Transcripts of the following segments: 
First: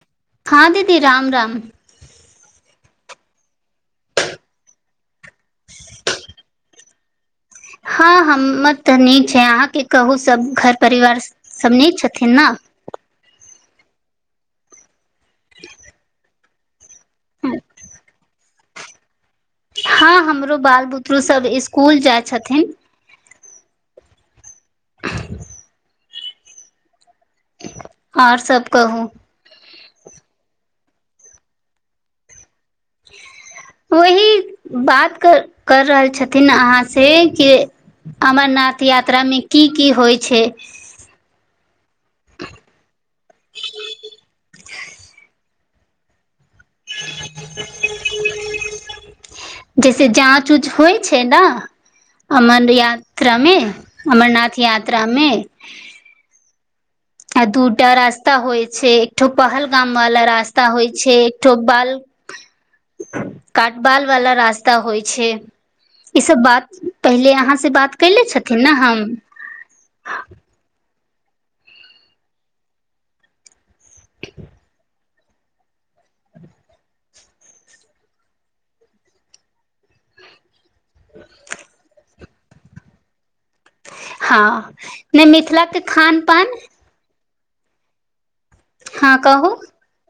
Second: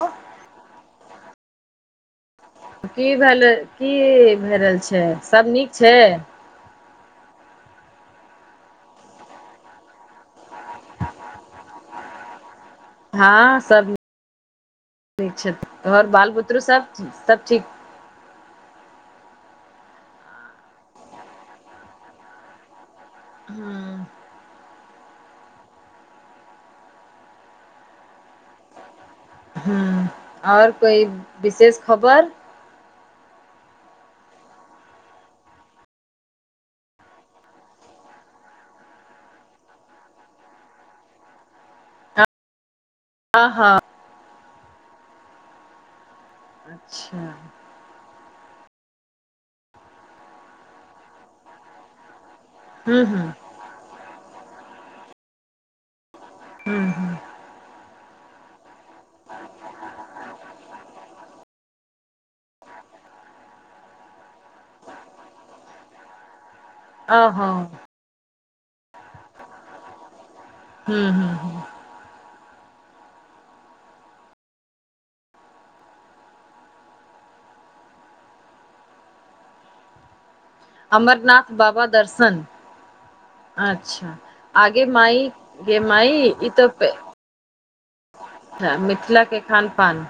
व हाँ, दीदी राम- राम। कि भेलै, कि भए रहल छै, सब नीक छै? हाँ, हमर तऽ नीक छै, अहाँके कहूँ, सभ घर परिवार सभ नीक छथिन नै? हाँ, सब ठीक छैथ, और तोहर बाल -बुतरु सब, सब ठीक? हाँ, हमरो बाल -बुतरु सब स्कुल जाय छथिन। हाँ। [inaudible] आर सब कहूँ? हुं, और कोई विशेष खबर। वही बात कर रहल छथिन अहाँ से, कि अमरनाथ यात्रा मे कि की होइ छैय? हाँ-हाँ अच्छा [unintelligible] जैसे जाँच उच होइ छै नै अमन हूँ हूँ यात्रामे अमरनाथ यात्रामे। हूं-हूं आ दूटा रास्ता होइ छै, एकठो पहलगाम वाला रास्ता होइ छै, एकठो बाल काटबाल वाला रास्ता होइ छै ई सब बात पहिले ओहो अहाँ से बात कले छथिन नै हम। हूं-हूं अमरनाथ बाबा दर्शन अच्छा हँ आगे नहि माइ गे मिथिलाके माइ खान पान ई तऽ हा हँ मिथिलाके कहू खान पान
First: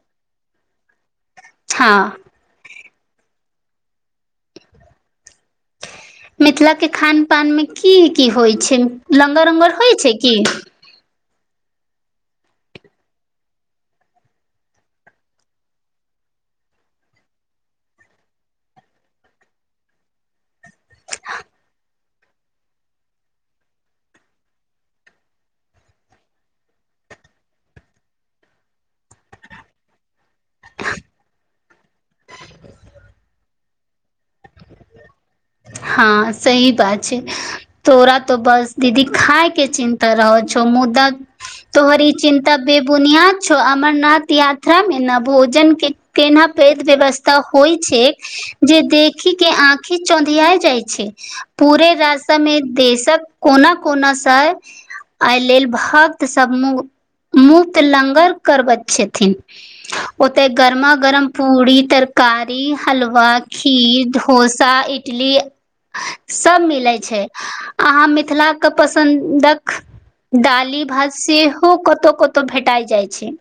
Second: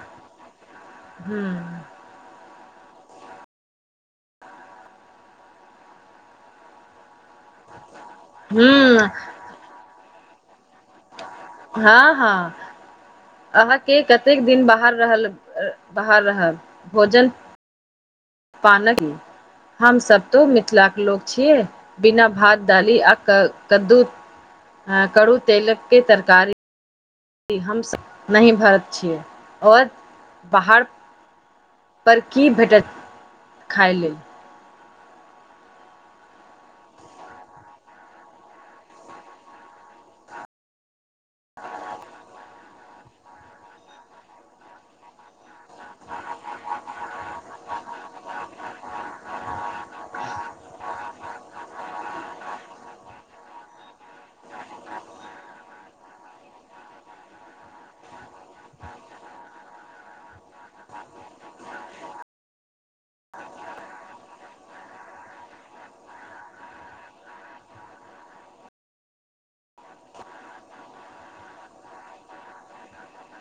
हुं। हाँ मिथिलाके खान पान मे कि की होइ छै हूँ लगर उगर होइ छै की? हाँ हाँ अहाँके कतेक दिन बाहर रहल बाहर रहब भोजन पानक हमसभ तो मिथिलाके लोक छियै। बिना भात दडाली आ कद्दू कड़ू तेलक के तरकारी। हमसब नई भारत छियै और ओहे बाहर पर की भेटत खााय लेल। हाँ सही बात छै। तोरा तो बस दीदी खाायके चिन्ता रहौ छौ मुदा तोहर इ चिन् ता बेबुनियाद छौ अमरनाथ यात्रामे ने भोजन के केना पैघ व्यवस ता होइ छै जे देखि के आँखि चौधयै त जाइ छै पूरे रास्तामे देशक कोना कोनासँ ऐलेल भक्त सब मु मुक्त लगर करबैत छथिन। ओते गर्मा गरम पूड़ी तरकारी हलवा खीर डोसा इट इटली सभ मिलै छै अहाँ मिथिलाके पसन्दक डाली भात सेहो कतहुँ कतौ भेटाइ जाइ छै।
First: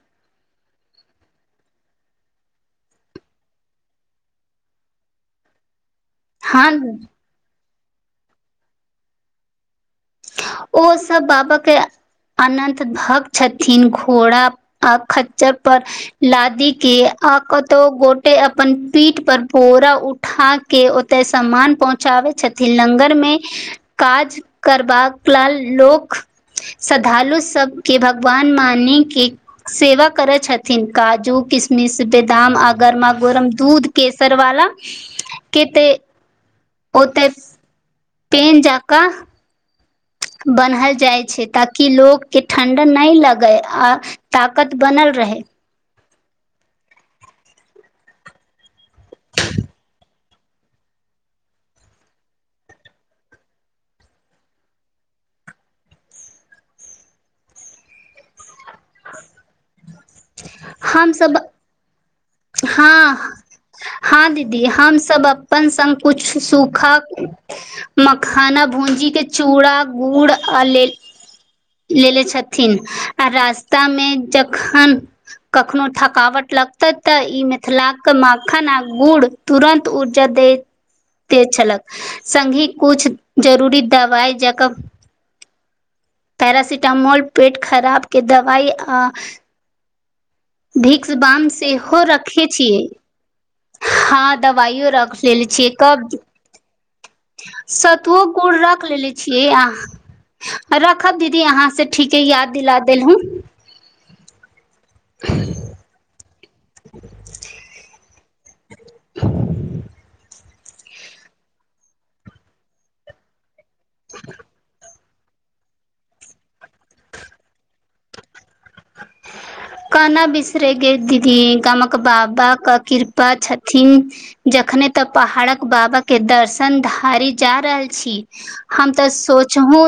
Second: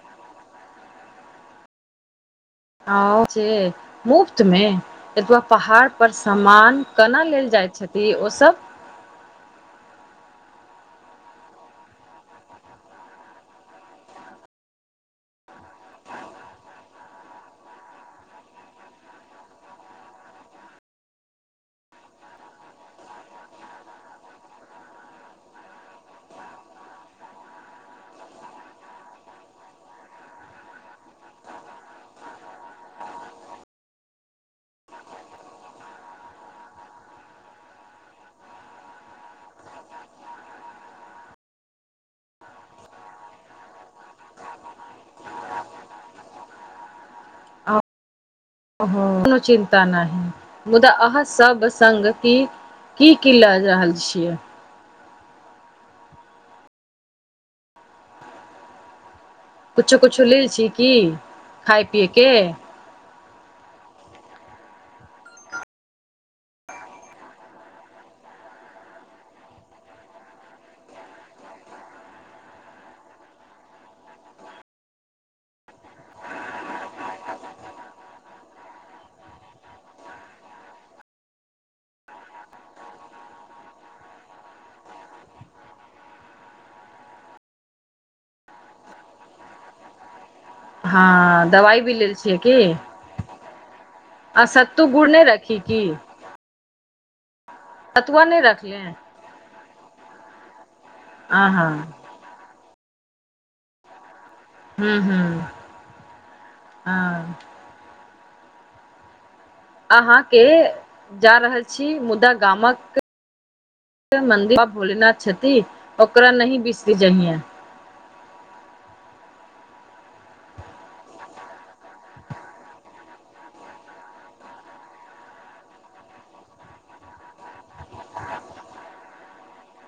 ओ जे मुफ्त मे एतबा पहाड़ पर हन समान केना लेल जाइ छथि ओसभ? ओ सभ बाबाके अनन्त भक्त छथिन घोड़ा आ खज्जर पर लादी के आकतो गोटै अपन पीठ पर बोरा उठ उठा के ओते सम्मान पहुँचाबै छथिन लंगर मे काज बकलाल लोक श्रद्धालु सभके भगवान मानिके सेवा करैतै छथिन काजू किशमिश बदाम आ गरमा गोरम दूध केसरवाला केतै ओतै पेंजा कऽ बन्हल जाइ छै ताकि लोकके ठण्डा नहि लगै आ ताकत बनल रहे। हं कोनो चिन्ता नहि मुदा अह सब संगति। की-की ल रहल छियै? कुछो-कुछो लय छीयै की खाय पियै के? हां-हां दीदी हम सब अप्पन संग कुछ सुखा मखाना भूंजी के चूड़ा-गुड़ आ ले लेेले छथिन आ रास्ता मे जखन‌ कखनो थकावट लागतै तऽ ई मिथिलाक माखन आ गुड़ तुरंन्त ऊर्जा देैत ते छलक संगहि कुछ जरूरी दवाई जका पैरासिटामोल, पेट खराब के दवाई आ भिक्स बाम हँ दवाइ भी सेहो लेल रखै की छियै। हां आ सत्तू दबाइयो गुड़ रख नहि लेले रखी छियै की कब सतुवो सतुआ नहि गुड़ रखले रख लेलै छीयै आंह रखब दीदी आ अहाँ हँ से ठीके याद दिला देलहूँ हूँ-हूँ आर ह [inaudible] अहाँके जा रहल छी मुदा गामक मन्दिर मे भोलेनाथ छथि ओकरा नहि बिसरी जहियै। ह [inaudible] कना बिसरे गे दीदी गामक बाबा कऽ कृपा छथिन। जखने तै पहाड़क बाबा के दर्शन धारी जा रहल छी। हम तै सोचहूँ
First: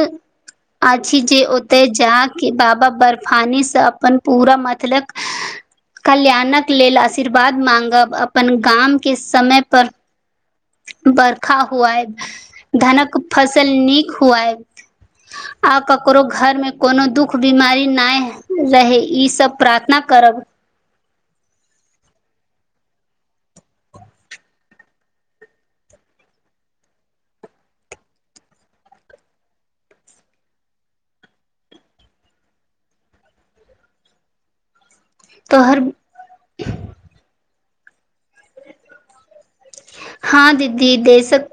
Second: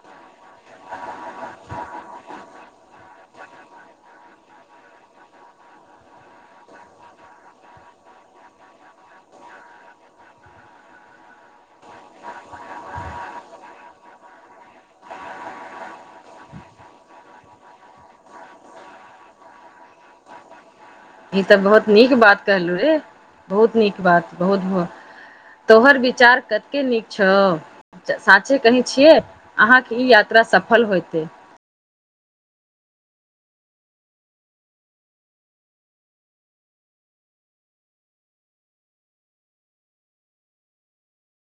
अछि जे ओता जा के बाबा बर्फानी से तै अपन पूरा मतलक कल्याणक लेल आशीर्वाद माँगब अपन गामके समय पर बर्खा हुऐब, धनक फसल नीक हुऐब। ह [inaudible] आ ककरो घरमे कोनो दुःख बीमारी नै रहय ई सब प्रार्थना करब। ई तै बहुत नीक बात कहलु रे, बहुत नीक बात, बहुत-बहुत तोहर विचार कतके नीक छौ। साचे कहय छियै, अहाँके ई यात्रा सफल होएते। तोहर हां दीदी देशक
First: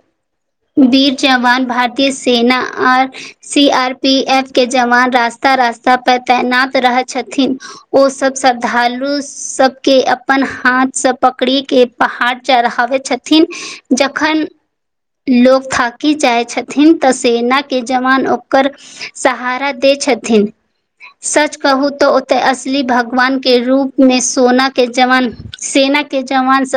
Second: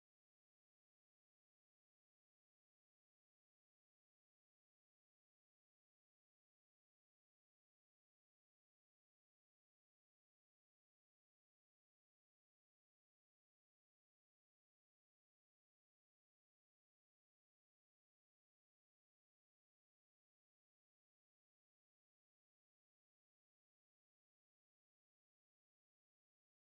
वीर जवान भारतीय सेना R C R P F के जवान रास्ता-रास्ता पर तैनात रहय छथिन। ओ सब श्रद्धालु सबके अपन हाथ से पकड़ी के पहाड़ चढ़ाबै छथिन जखन लोक थाकी जाए छथिन तै सेनाके जवान ओकर सहारा दे छथिन। सच कहू तो ओतय असली भगवान के रूपमे सोना के जवान सेना के जवान सब